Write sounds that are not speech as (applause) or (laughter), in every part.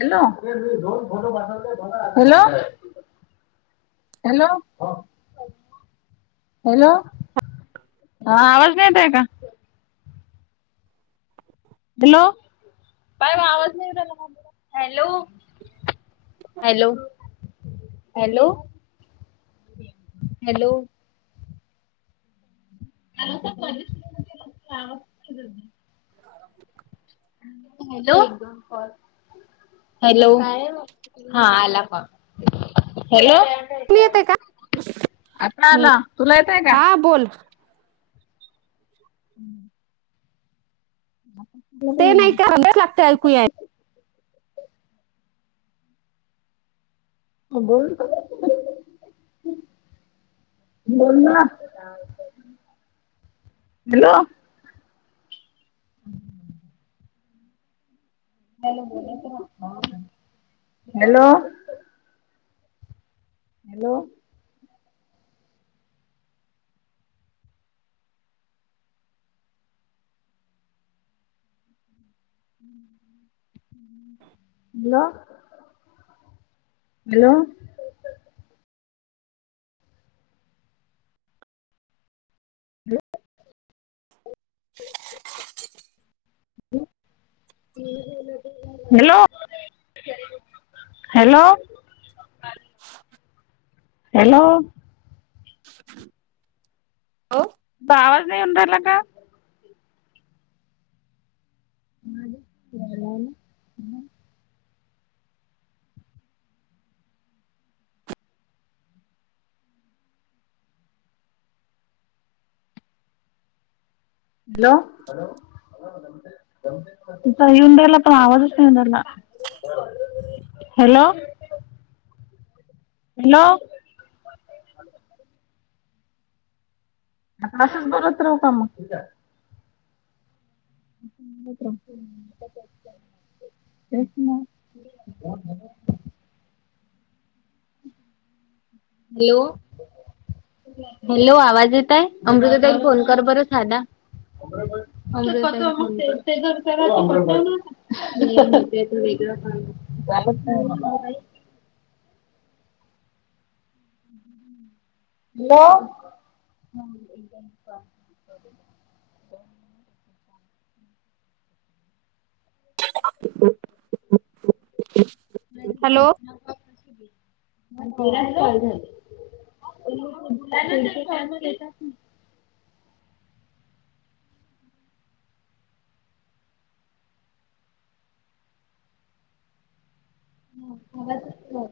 Hello (unintelligible) hello hello (unintelligible) hello हा आवाज नाही येत ये का हॅलो बाय मग आवाज नाही येऊ राहिला hello hello hello hello (unintelligible) (inaudible) (unintelligible) hello (unintelligible) (inaudible) hello हा आला कॉल हॅलो आता ऐकू येतोय येते आवाज... का आता आला तुला येतोय का हा बोल हम्म. ह ते नाही का अभ्यास लागतो ऐकू याय. हो बोल बोल ना. Hello (unintelligible) hello hello hello hello hello (inaudible) hello hello (inaudible) hello ओ तुमचा आवाज नाही येऊ राहिला का? (unintelligible) हॅलो (unintelligible) तिचं येऊन राहिला पण आवाजच नाही येऊ राहिला. हॅलो हॅलो आता असंच बोलत राहू का मग. (unintelligible) तेच ना (unintelligible) हॅलो हॅलो आवाज येतोय अमृता ताई फोन कर बर साधा. (unintelligible) अमृता ताई (unintelligible) कोण अमृता ताई (inaudible) (unintelligible) हॅलो (unintelligible) (inaudible) हॅलो (unintelligible) चालू झालं. (unintelligible) हम आवाजच यीई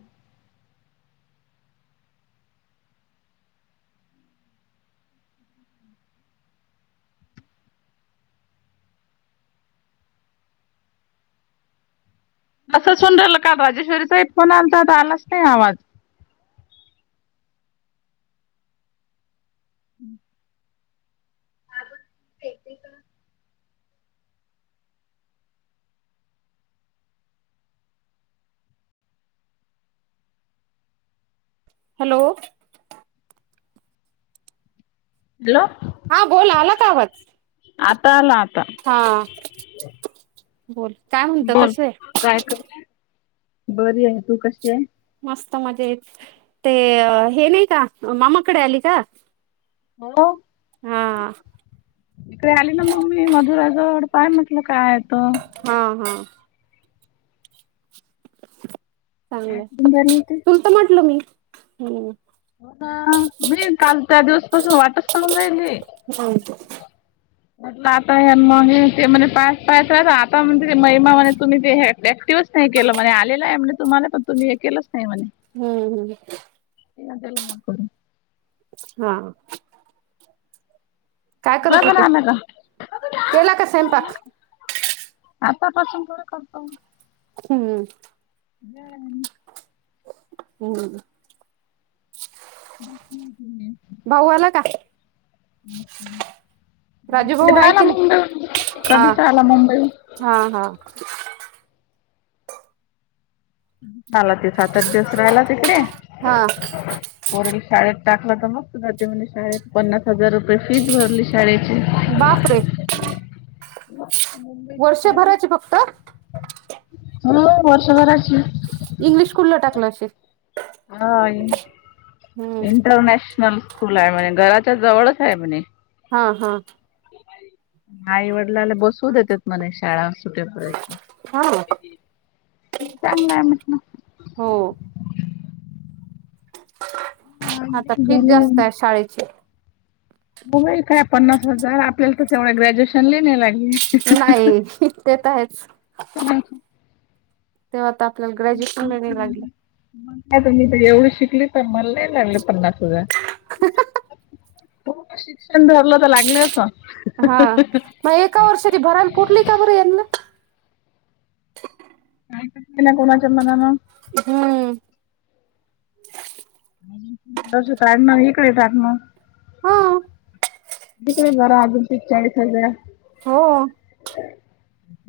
तसं सुंडलं का राजेश्वरीचा फोन आलता आलाच नाही आवाज. हम्म हॅलो हॅलो हा बोल आला कावाज? आता आला. आता हा बोल. काय म्हणतं बोल कसं आहे काय कर बरी आहे तू कशी आहे? मस्त मजा येत ते हे नाही का मामाकडे आली का? हो हा इकडे आली ना मम्मी मधुराजवळ. काय म्हटलं काय. काय हा हा. चांगलं करून राहिली होती? तुल तर म्हटल मी हम्म. हो मी काल त्या दिवस पासून वाटच पाहून राहिली हात म्हटलं आता म ते म्ह पा पा रा आता म्हण महिमा म्ह तुम्ही ते दिवस नाही केलं म्हणे आलेला आहे तुम्हाला पण तुम्ही हे केलंच नाही म्हणे हम्म हम्म तेला माकड हा काय तुला करूत पण ते आला का? केला का स्वयंपाक? आतापासून थोड करतो. हम्म, (unintelligible) हम्म. बघ की. भाऊ आला का? राजू भाऊ हम्म. आहे आला की नाही मुंबई हा कधीच आला मुंबई हा हा मला ते सात आठ दिवस राहिला तिकडे हा. शाळेत टाकलं तर मग सुधरतेम्हणे शाळेत पन्नास हजार रुपये फीस भरली शाळेची बापरे वर्षभराची फक्त हो वर्षभराची इंग्लिश स्कुल टाकलं असे? हा इंटरनॅशनल स्कूल आहे म्हणे घरात जवळच आहे म्हणे हा हा. आई वडिलाला बसवू देतेत म्हणे शाळा हा सुटेपर्यंत चांगलं आहे म्हटलं हो. आता फी जास्त आहे शाळेचे होय काय पन्नास हजार आपल्याला तर तेवढं ग्रॅज्युएशनलाही नाही लागले नाही इ ते तर आहेच तेव्हा आ आपल्याला ग्रॅज्युएशन मि लागलं नाही तर मी तर एवढी शिकली तर मला नाही लागले पन्नास हजार खूप शिक्षण धरलं तर लागले हा मग एका वर्षाची भरायला पुटली का बर याना कोणाच मन ना हम्म. इकडंच काढणार इकडे टाकणार हा इकडे भरा अजून तीस चाळीस हजार हो.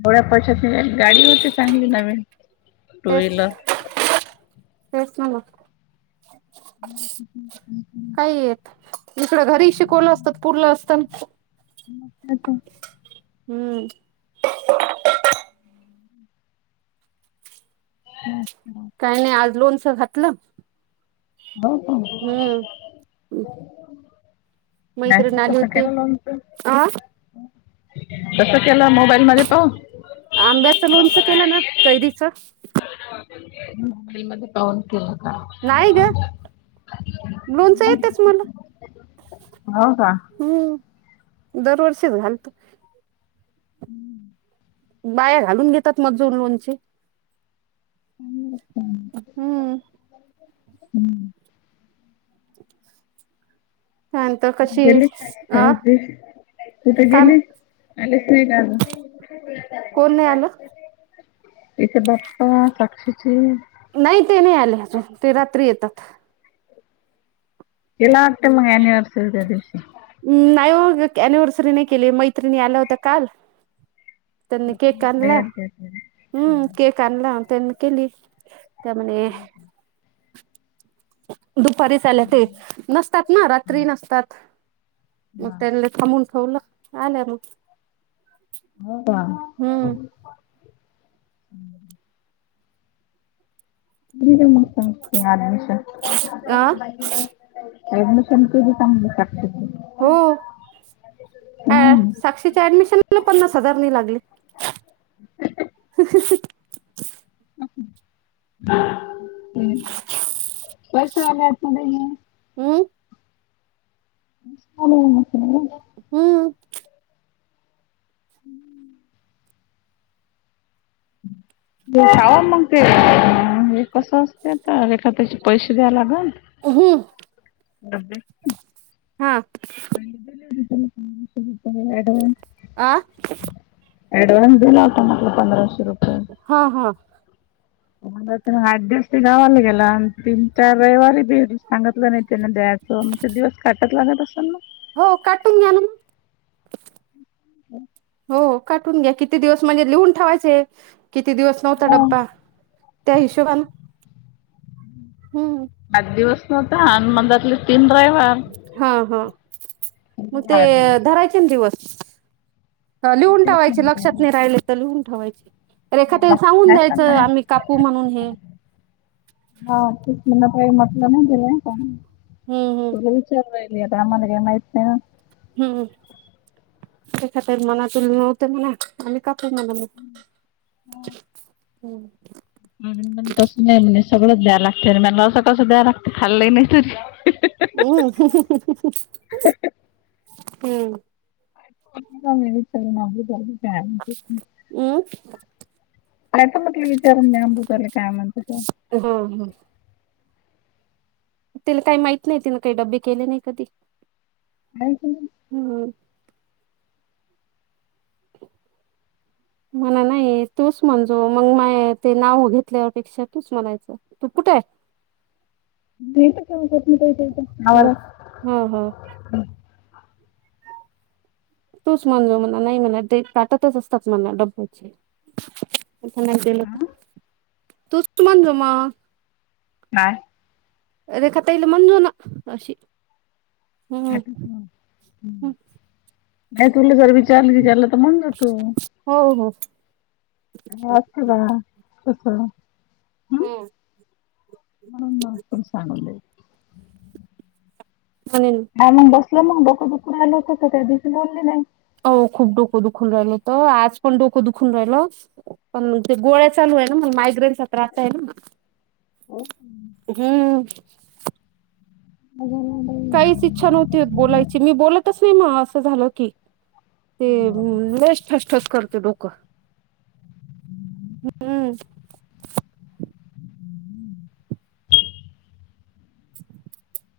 थोड्या पैसात गाडी होती चांगली नवीन टू तेच व्हीलर तेच ना हम्म् हम् काही येत इकडं घरी शिकवलं असतात पुरलं असतना मग काय तर हम्म. हम्म. काही नाही आज लोणच घातलं हो का हम्म अस मैत्रिण आली कस होती केरालात अ कस केलं मोबाईल मध्ये प आंब्याचं लोणचं केलं ना कैरीचं मध्ये पाऊन केला नाही ग लोनच येतच मला हो का हम्म दरवर्षीच घालतो (inaudible) बाया घालून घेतात मजूर लोनचे हम्म. हम्म. (inaudible) कशी हेणे अ (unintelligible) तिथ काम गेली आलेच नाही का कोण नाही आलं तिचे बाप्पा साक्षीची नाही ते नाही आले अजून ते रात्री येतात ह्यला आत मग अनिवर्सरी दिवशी म नाही हो अनिव्हर्सरी नाही केली मैत्रिणी आल्या होत्या काल त्यांनी केक आणला हम्म केक आणला त्यांनी केली त्यामुळे ह दुपारीच आल्या ते नसतात ना रात्री नसतात मग त्यानले थांबून होलं आल्या मग हो का हम्म (inaudible) ब मुतते आमष अ अऍडमिशन केली सांग हो अ हम्म साक्षीच्या ऍडमिशन मला पन्नास हजार नि लागले हह ह (unintelligible) हम हो हम्म (inaudible) (inaudible) खवा मग ते हे कसं असते आता एखाद्याचे पैसे द्याय लागल हो अ (unintelligible) आं अ‍ॅडव्हान्स दिला होता ना पंधराशे रुपये हा हा (unintelligible) गावाला गेला तीन चार रविवारी (unintelligible) त्या म्हे दिवस काटत लागत असेल ना हो काटून घ्या ना मग हो काटून घ्या किती दिवस म्हणजे लिहून ठेवायचे किती दिवस नव्हता मग डब्बा त्या हिशोबाला पाच दिवस नव्हता आण मणजातले तीन ड्राइव्ह हा हा म्हणजे मग ते दहा दिवस. धरायचे न दिवस अ हा लिहून तेच ठेवायच म्हणते लक्षात मी. नाही राहिले तर लिहून ठेवायच. रेखाताईला सांगून काय द्यायचं करणार? आम्ही कापू म्हणून हे. (inaudible) हा तेच म्हणलं काही म्हटलं नाही गेलंय का हम्म तुला विचार राय ले आता आम्हाला काय माहित नाही होय. हम (inaudible) ते खातात मनाची म्हणा आमी का तेच म्हटल मग (inaudible) हम सगळं द्याय लागतंय म्हणाव तस द्याय लागतंय खाल्लंही नाही तर हम (inaudible) ह. काय (unintelligible) आता म्हटलं विचारून न्याव म्हटल त्याला काय म्हणत ते. हम्म तिला काय माहित नाही तिने काय डब्बे केले नाही कधी नाही त हम्म (unintelligible) मला नाही तूसं म्हणजो मग मा ते नाव घेतल्यापेक्षा तूच (unintelligible) नाही ह तर ह ह आवार (unintelligible) तूच म्हणजो म्हला नाही म्हणा ते ताटतच असतात म्हला डबब्याचे हा मता तूमान जमा बाय रेखा ताईला म्हण जोना अशी (inaudible) हाठ (inaudible) हम्म. नाही तुला (unintelligible) चाल की चालं तर म्हणल तू हो हो (unintelligible) बा कसाला हम् (inaudible) म्हणून ना आपण चांगले. म्हणेन हा मग बसल मग डोक दुखून राहील होत त्या दिवशी का गेलास? हो खूप डोकं दुखून राहिल होतं आज पण डोकं दुखून राहिलं पण ते गोळ्या चालू आहेना मायग्रेन पत्राच आहे ना (inaudible) हम्म. काहीच इच्छा नव्हती बोलायची मी बोलतच नाही म असं झालं की ते लईच ठस ठस करते डोकं. हम्म (inaudible) (inaudible)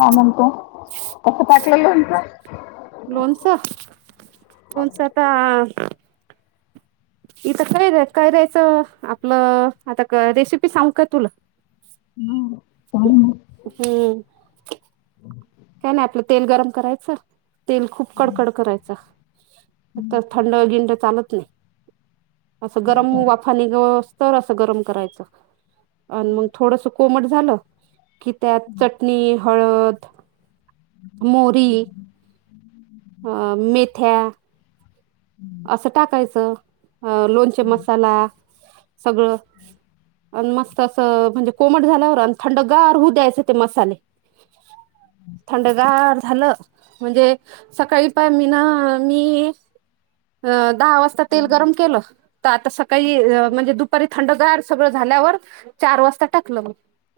का म्हणतो कस (unintelligible) लोणच. लोणचं, लोणचं अता इथं कैर्‍या-कैर्‍याच आपलं आता क रेसिपी सांगू काय तुला. (inaudible) हम्म. काय नाय आपलं तेल गरम करायचं तेल खूप कडकड करायच थंड-बिंड चालत नाही. असं गरम वाफा निघोस्तोवर असं गरम करायचं आणि मग थोडस कोमट झा झालं की त्यात चटणी, हळद मोहरी अ मेथ्या असं टाकायचं अ लोणचे मसाला सगळं आणि मस्त असं म्हणजे कोमट झाल्यावर आणि थंड गार होऊ द्यायचं ते मसाले. (inaudible) थंडगार झालं म्हणजे सकाळी पाय मी ना मी अ दहा वाजता तेल गरम केलं. तर आता सकाळी म्हणजे दुपारी थंडगार सगळं झाल्यावर चार वाजता टाकलं म.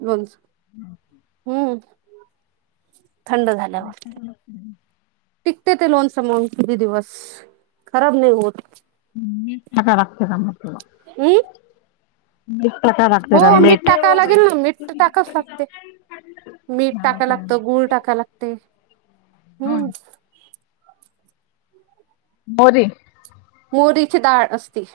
लोणच (inaudible) हम् (inaudible) थंड झाल्यावर. टिकते ते लोणचं मंग किती दिवस खराब नाही होत. ह् आता लागत्याता मसाला हम्म. टाकावं हो लागते का मीठ टाकावं लागेल ना मीठ तर टाकावच लागते. मीठ हा टाकाय का? लागतं गुळ टाकाय लागते हम्म मोर मोरीचे दाळ असती